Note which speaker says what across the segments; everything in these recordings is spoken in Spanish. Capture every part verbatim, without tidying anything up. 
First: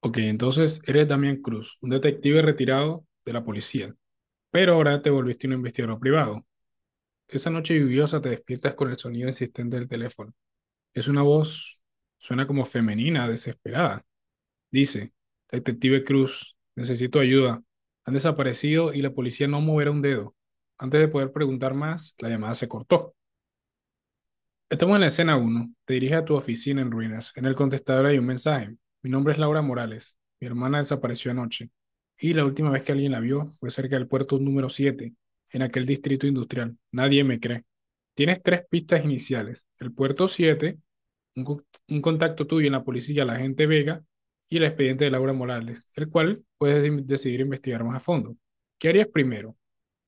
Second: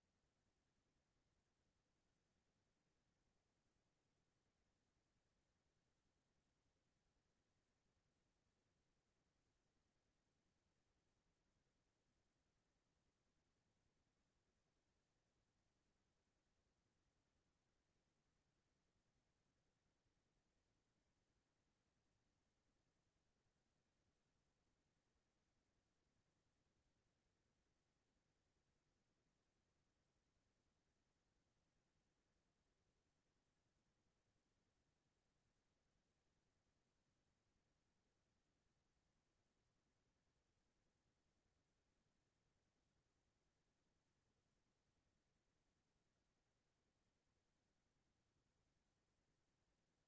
Speaker 1: Ok, entonces eres Damián Cruz, un detective retirado de la policía, pero ahora te volviste un investigador privado. Esa noche lluviosa te despiertas con el sonido insistente del teléfono. Es una voz, suena como femenina, desesperada. Dice, Detective Cruz, necesito ayuda. Han desaparecido y la policía no moverá un dedo. Antes de poder preguntar más, la llamada se cortó. Estamos en la escena uno. Te diriges a tu oficina en ruinas. En el contestador hay un mensaje. Mi nombre es Laura Morales. Mi hermana desapareció anoche. Y la última vez que alguien la vio fue cerca del puerto número siete, en aquel distrito industrial. Nadie me cree. Tienes tres pistas iniciales. El puerto siete, un, co- un contacto tuyo en la policía, la agente Vega, y el expediente de Laura Morales, el cual puedes de- decidir investigar más a fondo. ¿Qué harías primero?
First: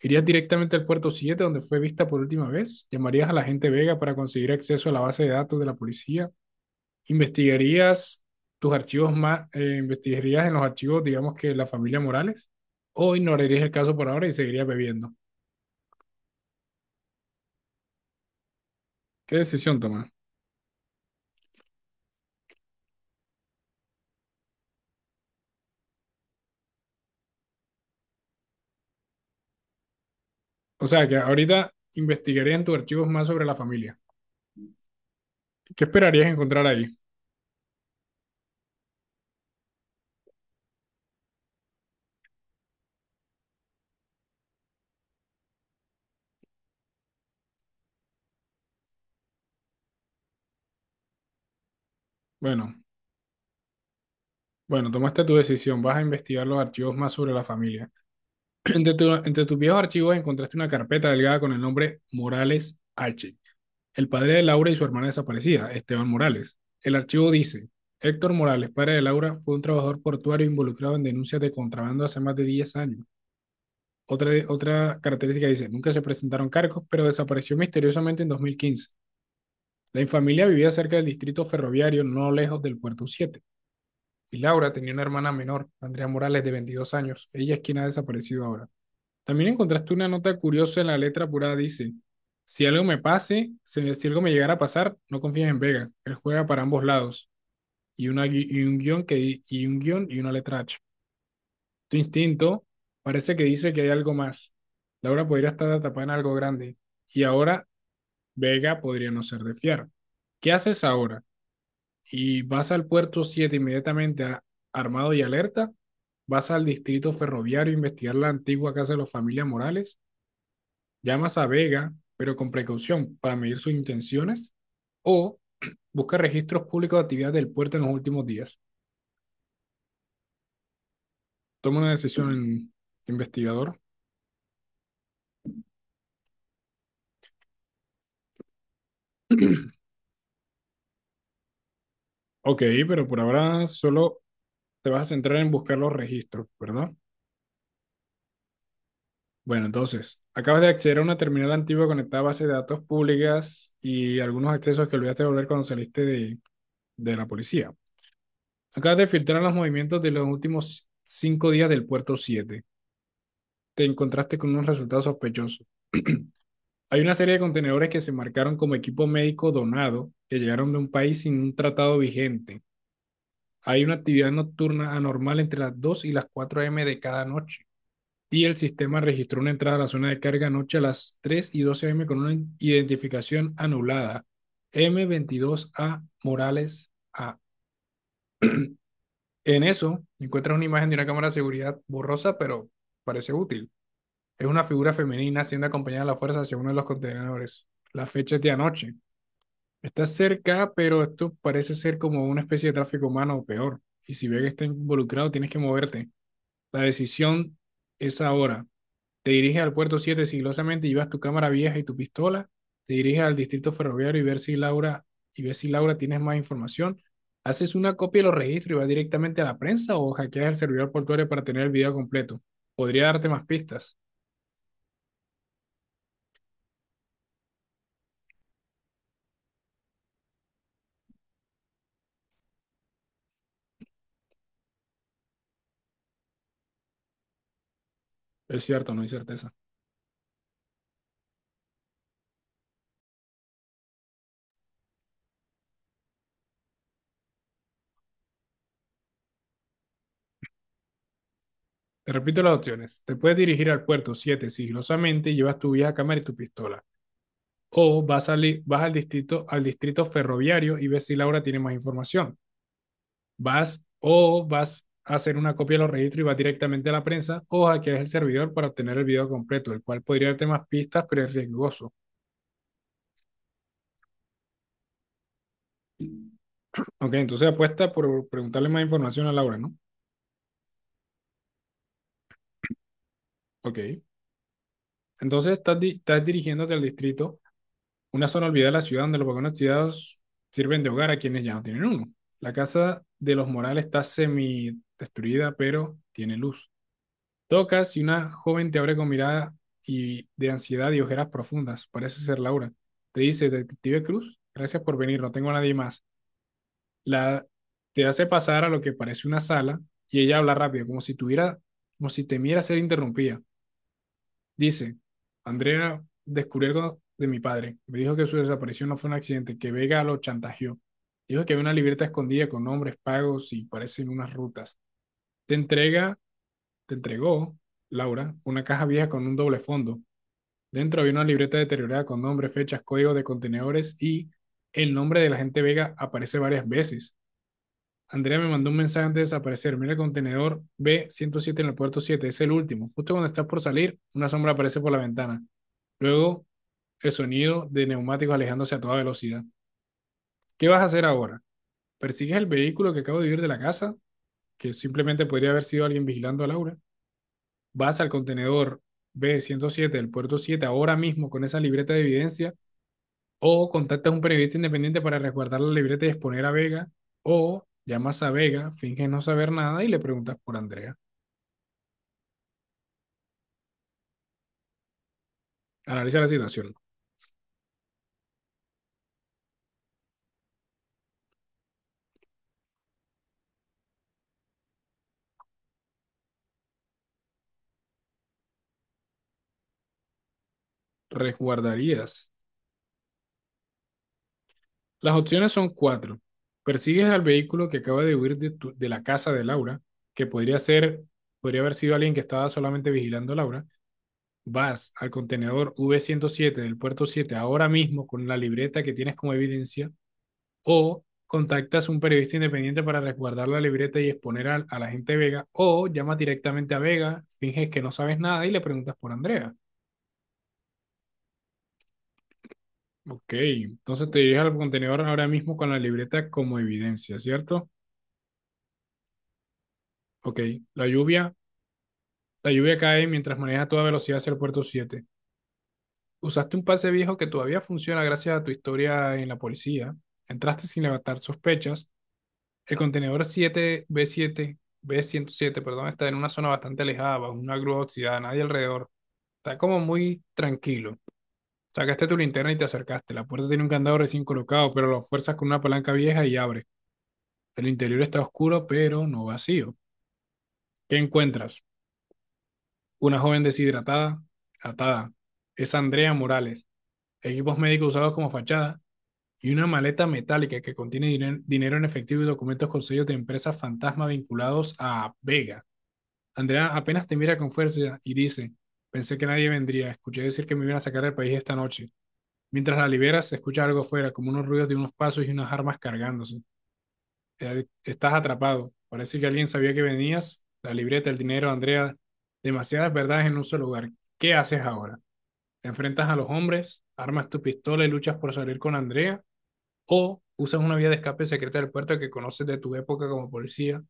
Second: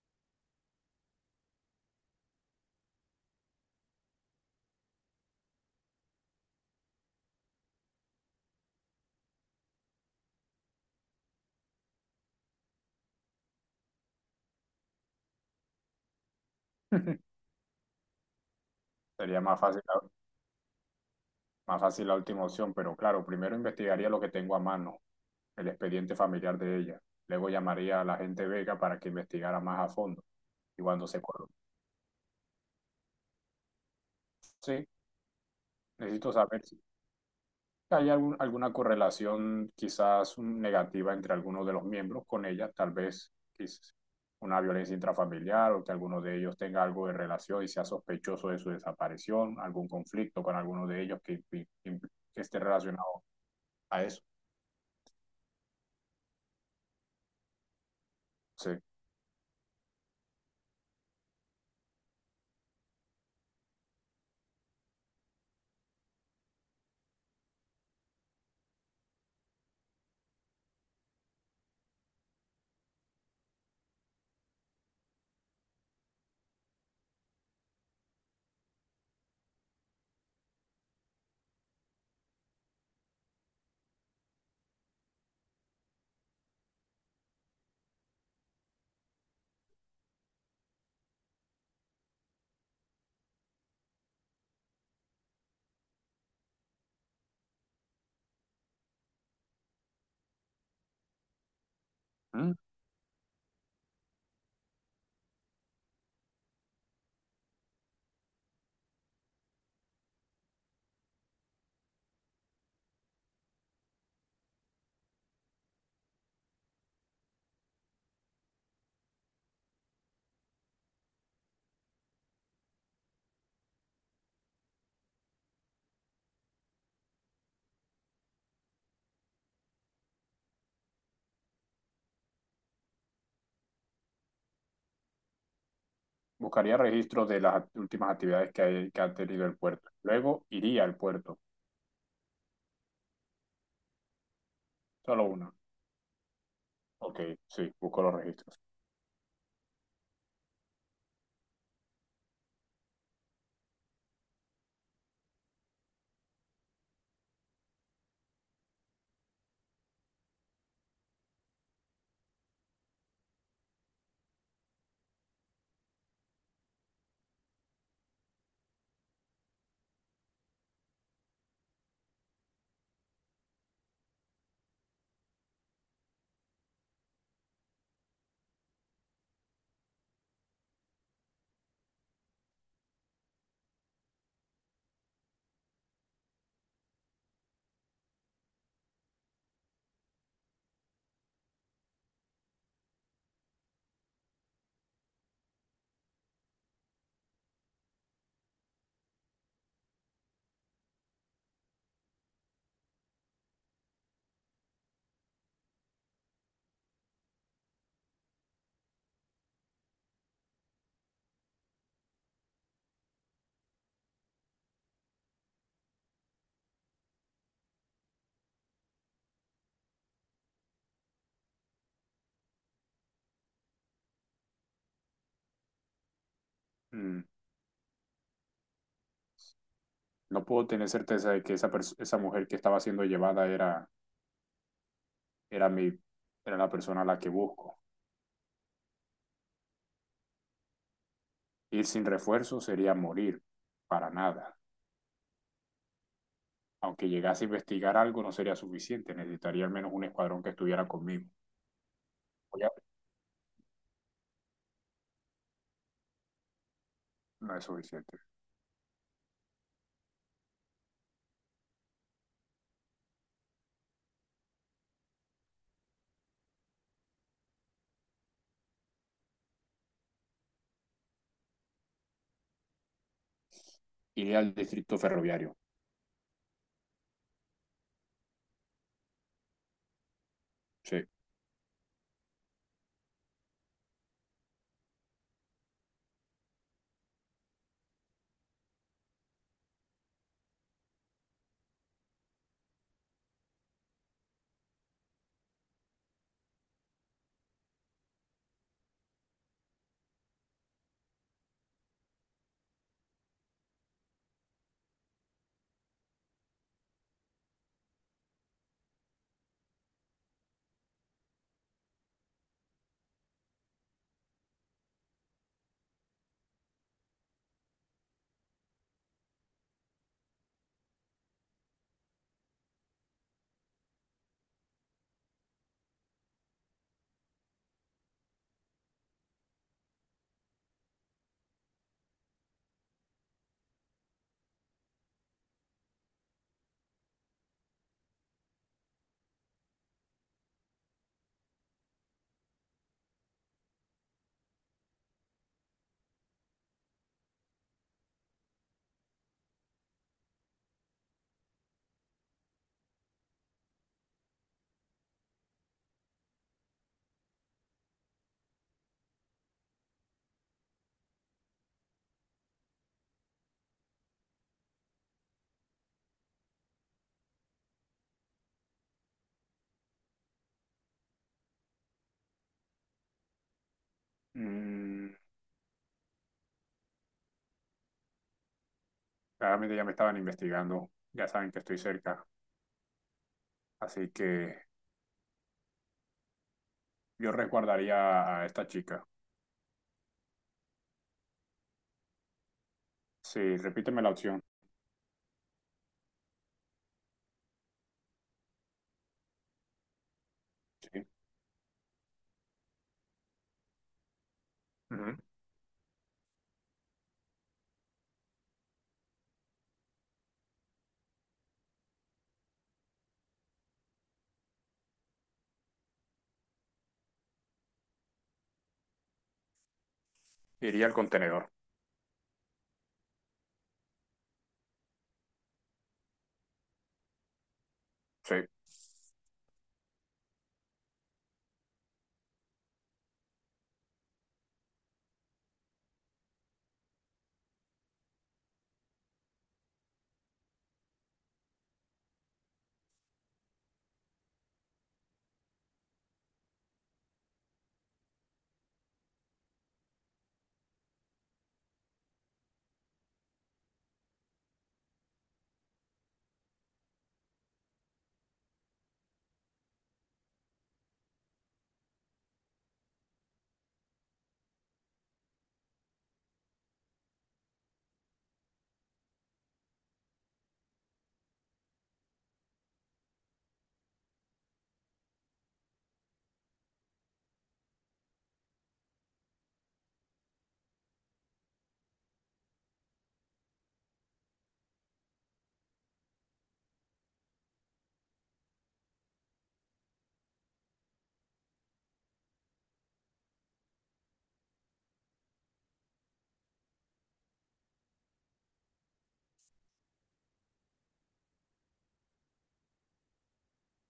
Speaker 1: ¿Irías directamente al puerto siete donde fue vista por última vez? ¿Llamarías a la gente Vega para conseguir acceso a la base de datos de la policía? ¿Investigarías tus archivos más, eh, investigarías en los archivos, digamos que la familia Morales? ¿O ignorarías el caso por ahora y seguirías bebiendo? ¿Qué
Speaker 2: Sería más
Speaker 1: decisión
Speaker 2: fácil, la-
Speaker 1: tomas?
Speaker 2: más fácil la última opción, pero claro, primero investigaría lo que tengo a mano, el expediente familiar de ella. Luego llamaría a la gente Vega para que investigara más a fondo. Y
Speaker 1: O sea,
Speaker 2: cuando
Speaker 1: que
Speaker 2: se coloque,
Speaker 1: ahorita investigarías en tus archivos más sobre la familia.
Speaker 2: sí,
Speaker 1: ¿Qué esperarías
Speaker 2: necesito saber
Speaker 1: encontrar
Speaker 2: si
Speaker 1: ahí?
Speaker 2: hay algún- alguna correlación, quizás un- negativa entre algunos de los miembros con ella, tal vez quizás una violencia intrafamiliar, o que alguno de ellos tenga algo de relación y sea sospechoso de su desaparición, algún conflicto con alguno de ellos que, que- que esté
Speaker 1: Bueno,
Speaker 2: relacionado a eso.
Speaker 1: bueno, tomaste tu decisión. Vas a investigar los archivos más sobre la familia.
Speaker 2: Sí.
Speaker 1: Entre, tu- entre tus viejos archivos encontraste una carpeta delgada con el nombre Morales H. El padre de Laura y su hermana desaparecida, Esteban Morales. El archivo dice, Héctor Morales, padre de Laura, fue un trabajador portuario involucrado en denuncias de contrabando hace más de diez años. Otra, otra característica dice, nunca se presentaron cargos, pero desapareció misteriosamente en dos mil quince. La infamilia vivía cerca del distrito ferroviario, no lejos del puerto siete. Y Laura tenía una hermana menor, Andrea Morales, de veintidós años. Ella es quien ha desaparecido ahora. También encontraste una nota curiosa en la letra apurada. Dice, si algo me pase, si, si algo me llegara a pasar, no confíes en Vega. Él juega para ambos lados. Y, una, gui- y un guión que, di- y un guión y una letra H. Tu instinto parece que dice que hay algo más. Laura podría estar atrapada en algo grande. Y ahora Vega podría no ser de fiar. ¿Qué haces ahora? ¿Y vas al puerto Siete inmediatamente a- armado y alerta? ¿Vas al distrito ferroviario a investigar la antigua casa de los familia Morales? Llamas a Vega, pero con precaución para medir sus intenciones o busca registros públicos de actividades del puerto en los últimos días. Toma una decisión, investigador.
Speaker 2: Buscaría registros de las act- últimas actividades que, hay- que ha tenido el puerto. Luego iría al puerto.
Speaker 1: Ok, pero por ahora solo te vas a
Speaker 2: Solo
Speaker 1: centrar
Speaker 2: una.
Speaker 1: en buscar los registros, ¿verdad?
Speaker 2: Ok, sí, busco los registros.
Speaker 1: Bueno, entonces, acabas de acceder a una terminal antigua conectada a bases de datos públicas y algunos accesos que olvidaste de volver cuando saliste de, de la policía. Acabas de filtrar los movimientos de los últimos cinco días del puerto siete. Te encontraste con unos resultados sospechosos. Hay una serie de contenedores que se marcaron como equipo médico donado, que llegaron de un país sin un tratado vigente. Hay una actividad nocturna anormal entre las dos y las cuatro a m de cada noche. Y el sistema registró una entrada a la zona de carga anoche a las tres y doce a m con una identificación anulada. M veintidós a Morales A. En eso encuentras una imagen de una cámara de seguridad borrosa, pero parece útil. Es una figura femenina siendo acompañada a la fuerza hacia uno de los contenedores. La fecha es de anoche. Está cerca, pero esto parece ser como una especie de tráfico humano o peor. Y si ve que está involucrado, tienes que moverte. La decisión es ahora. Te diriges al puerto Siete sigilosamente, llevas tu cámara vieja y tu pistola. Te diriges al distrito ferroviario y ver si Laura, y ves si Laura tienes más información. Haces una copia de los registros y vas directamente a la prensa o hackeas el servidor portuario para tener el video completo. Podría darte más pistas.
Speaker 2: Mm, No puedo tener certeza de que esa, pers- esa mujer que estaba siendo llevada era, era, mi, era la persona a la que busco.
Speaker 1: Es cierto, no hay certeza.
Speaker 2: Ir sin refuerzo sería morir. Para nada. Aunque llegase a investigar algo, no sería suficiente. Necesitaría al menos un escuadrón que estuviera conmigo.
Speaker 1: Te repito las
Speaker 2: Voy a-
Speaker 1: opciones. Te puedes dirigir al puerto Siete sigilosamente, llevas tu vieja cámara y tu pistola.
Speaker 2: No es
Speaker 1: O
Speaker 2: suficiente.
Speaker 1: vas, al, vas al, distrito, al distrito ferroviario y ves si Laura tiene más información. Vas o vas a hacer una copia de los registros y vas directamente a la prensa o hackeas el servidor para obtener el video completo, el cual podría darte más pistas, pero es riesgoso.
Speaker 2: Iría al distrito ferroviario.
Speaker 1: Ok, entonces apuesta por preguntarle más información a Laura, ¿no?
Speaker 2: Sí.
Speaker 1: Ok. Entonces estás, di- estás dirigiéndote al distrito, una zona olvidada de la ciudad donde los vagones ciudadanos sirven de hogar a quienes ya no tienen uno. La casa de los Morales está semi destruida, pero tiene luz. Tocas y una joven te abre con mirada y de ansiedad y ojeras profundas. Parece ser Laura. Te dice, Detective Cruz, gracias por venir, no tengo a nadie más. La, Te hace pasar a lo que parece una sala y ella habla rápido, como si tuviera, como si temiera ser interrumpida. Dice, Andrea descubrió algo de mi padre. Me dijo que su desaparición no fue un accidente, que Vega lo chantajeó. Dijo que había una libreta escondida con nombres pagos y parecen unas rutas. Te entrega Te entregó, Laura, una caja vieja con un doble fondo. Dentro había una libreta deteriorada con nombre, fechas, código de contenedores y el nombre del agente Vega aparece varias veces. Andrea me mandó un mensaje antes de desaparecer. Mira el contenedor b ciento siete en el puerto siete. Es el último. Justo cuando estás por salir, una sombra aparece por la ventana. Luego, el sonido de neumáticos alejándose a toda velocidad. ¿Qué vas a hacer ahora? ¿Persigues el vehículo que acabo de huir de la casa? Que simplemente podría haber sido alguien vigilando a Laura. Vas al contenedor b ciento siete del puerto siete ahora mismo con esa libreta de evidencia, o contactas a un periodista independiente para resguardar la libreta y exponer a Vega, o llamas a Vega, finges no saber nada y le preguntas por Andrea.
Speaker 2: Mm,
Speaker 1: Analiza la situación.
Speaker 2: Claramente ya me estaban investigando, ya saben que estoy cerca, así que yo resguardaría a esta chica.
Speaker 1: ¿Resguardarías?
Speaker 2: Sí, repíteme la opción.
Speaker 1: Las opciones son cuatro. Persigues al vehículo que acaba de huir de, tu- de la casa de Laura, que podría ser,
Speaker 2: Sí.
Speaker 1: podría haber sido alguien que estaba solamente vigilando a Laura. Vas al
Speaker 2: Ujú.
Speaker 1: contenedor v ciento siete del puerto siete ahora mismo con la libreta que tienes como evidencia o contactas a un periodista independiente para resguardar la libreta y exponer al- a la gente de Vega, o llamas directamente a Vega, finges que no sabes nada y le preguntas por Andrea.
Speaker 2: Iría al contenedor.
Speaker 1: Ok, entonces te diriges al contenedor ahora mismo con la libreta como evidencia, ¿cierto?
Speaker 2: Sí.
Speaker 1: Ok, la lluvia, la lluvia cae mientras manejas a toda velocidad hacia el puerto siete. Usaste un pase viejo que todavía funciona gracias a tu historia en la policía. Entraste sin levantar sospechas. El contenedor siete b siete b ciento siete, perdón, está en una zona bastante alejada, bajo una grúa oxidada, nadie alrededor. Está como muy tranquilo. Sacaste tu linterna y te acercaste. La puerta tiene un candado recién colocado, pero lo fuerzas con una palanca vieja y abre. El interior está oscuro, pero no vacío. ¿Qué encuentras? Una joven deshidratada, atada. Es Andrea Morales. Equipos médicos usados como fachada y una maleta metálica que contiene diner- dinero en efectivo y documentos con sellos de empresas fantasma vinculados a Vega. Andrea apenas te mira con fuerza y dice, pensé que nadie vendría, escuché decir que me iban a sacar del país esta noche. Mientras la liberas, se escucha algo fuera, como unos ruidos de unos pasos y unas armas cargándose. Eh, Estás atrapado. Parece que alguien sabía que venías. La libreta, el dinero, Andrea, demasiadas verdades en un solo lugar. ¿Qué haces ahora? ¿Te enfrentas a los hombres? ¿Armas tu pistola y luchas por salir con Andrea? ¿O usas una vía de escape secreta del puerto que conoces de tu época como policía?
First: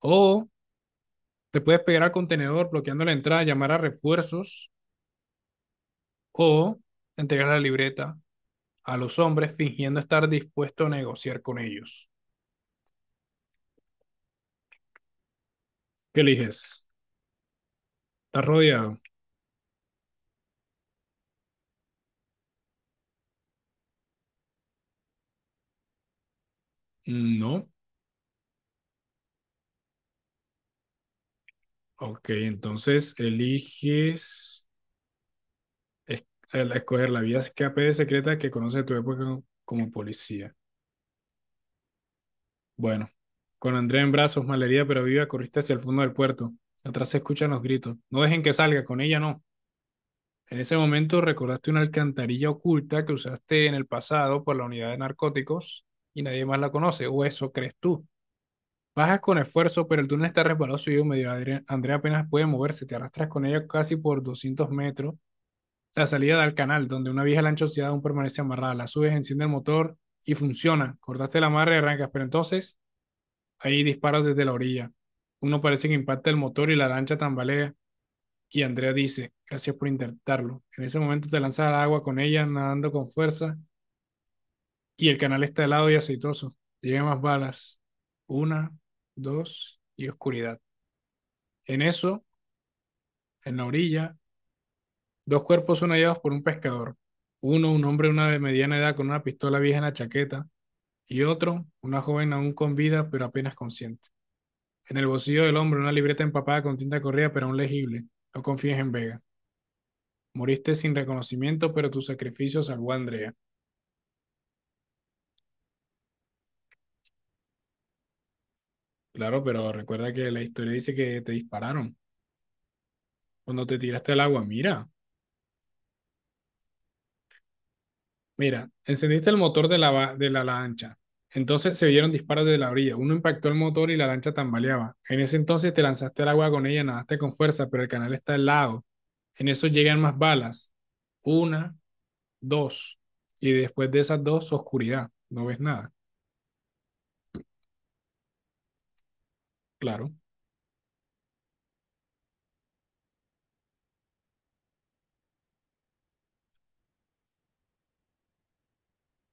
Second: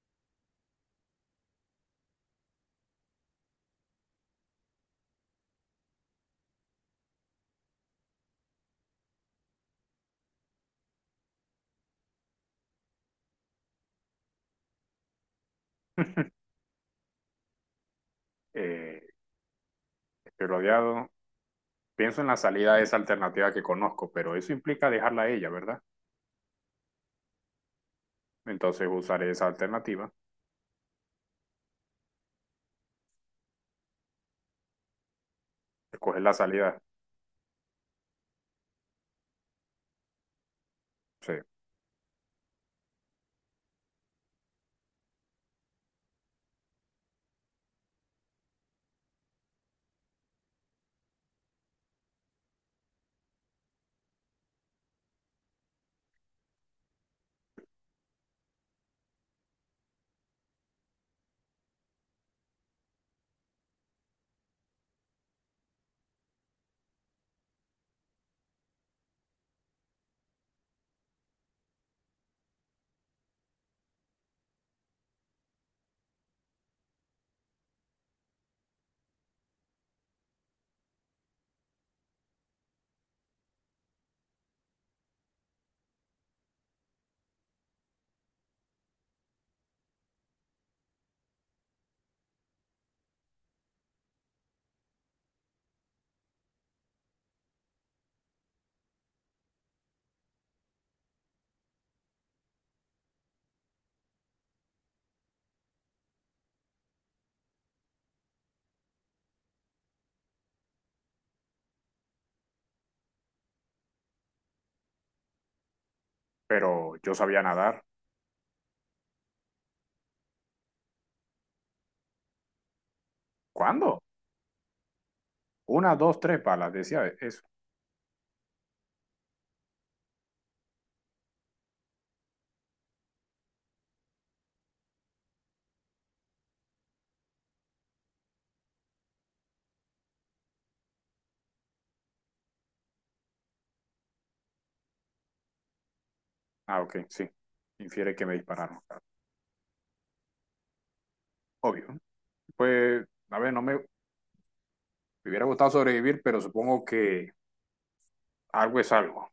Speaker 1: ¿O te puedes pegar al contenedor bloqueando la entrada, llamar a refuerzos o entregar la libreta a los hombres fingiendo estar dispuesto a negociar con ellos? ¿Qué eliges? ¿Estás rodeado?
Speaker 2: Eh, estoy rodeado. Pienso en la salida de esa alternativa que conozco, pero eso implica dejarla a ella, ¿verdad?
Speaker 1: No.
Speaker 2: Entonces usaré esa alternativa,
Speaker 1: Ok, entonces eliges
Speaker 2: escoger
Speaker 1: es-
Speaker 2: la
Speaker 1: el-
Speaker 2: salida.
Speaker 1: escoger la vía escape secreta que conoce tu época como como policía.
Speaker 2: Sí.
Speaker 1: Bueno, con Andrea en brazos, malherida pero viva, corriste hacia el fondo del puerto. Atrás se escuchan los gritos. No dejen que salga, con ella no. En ese momento recordaste una alcantarilla oculta que usaste en el pasado por la unidad de narcóticos y nadie más la conoce, o eso crees tú. Bajas con esfuerzo, pero el túnel está resbaloso y húmedo. Adre- Andrea apenas puede moverse, te arrastras con ella casi por doscientos metros. La salida da al canal, donde una vieja lancha oxidada aún permanece amarrada. La subes, enciende el motor y funciona. Cortaste la amarra y arrancas, pero entonces ahí disparas desde la orilla. Uno parece que impacta el motor y la lancha tambalea. Y Andrea dice, gracias por intentarlo. En ese momento te lanzas al agua con ella, nadando con fuerza, y el canal está helado y aceitoso. Llegan más balas. Una, dos y oscuridad. En eso, en la orilla, dos cuerpos son hallados por un pescador. Uno, un hombre de una de mediana edad con una pistola vieja en la chaqueta, y otro, una joven aún con vida pero apenas consciente. En el bolsillo del hombre una libreta empapada con tinta corrida pero aún legible. No confíes en Vega. Moriste sin reconocimiento, pero tu sacrificio salvó a Andrea.
Speaker 2: Pero yo sabía nadar.
Speaker 1: Claro, pero recuerda que la historia dice que te dispararon cuando te
Speaker 2: ¿Cuándo?
Speaker 1: tiraste al agua. Mira,
Speaker 2: Una, dos, tres balas, decía eso.
Speaker 1: mira, encendiste el motor de la, va- de la lancha. Entonces se oyeron disparos de la orilla. Uno impactó el motor y la lancha tambaleaba. En ese entonces te lanzaste al agua con ella, nadaste con fuerza, pero el canal está helado. En eso llegan más balas. Una, dos. Y después de esas dos, oscuridad. No ves nada.
Speaker 2: Ah, ok, sí. Infiere que me dispararon.
Speaker 1: Claro,
Speaker 2: Obvio. Pues, a ver, no me, me hubiera gustado sobrevivir, pero supongo que algo es algo.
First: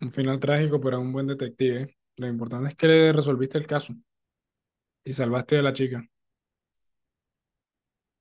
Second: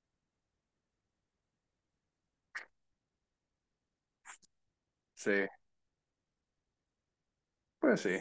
Speaker 1: un final trágico, pero un buen detective, ¿eh? Lo importante es que le resolviste el caso y
Speaker 2: Sí,
Speaker 1: salvaste a la chica.
Speaker 2: pues sí.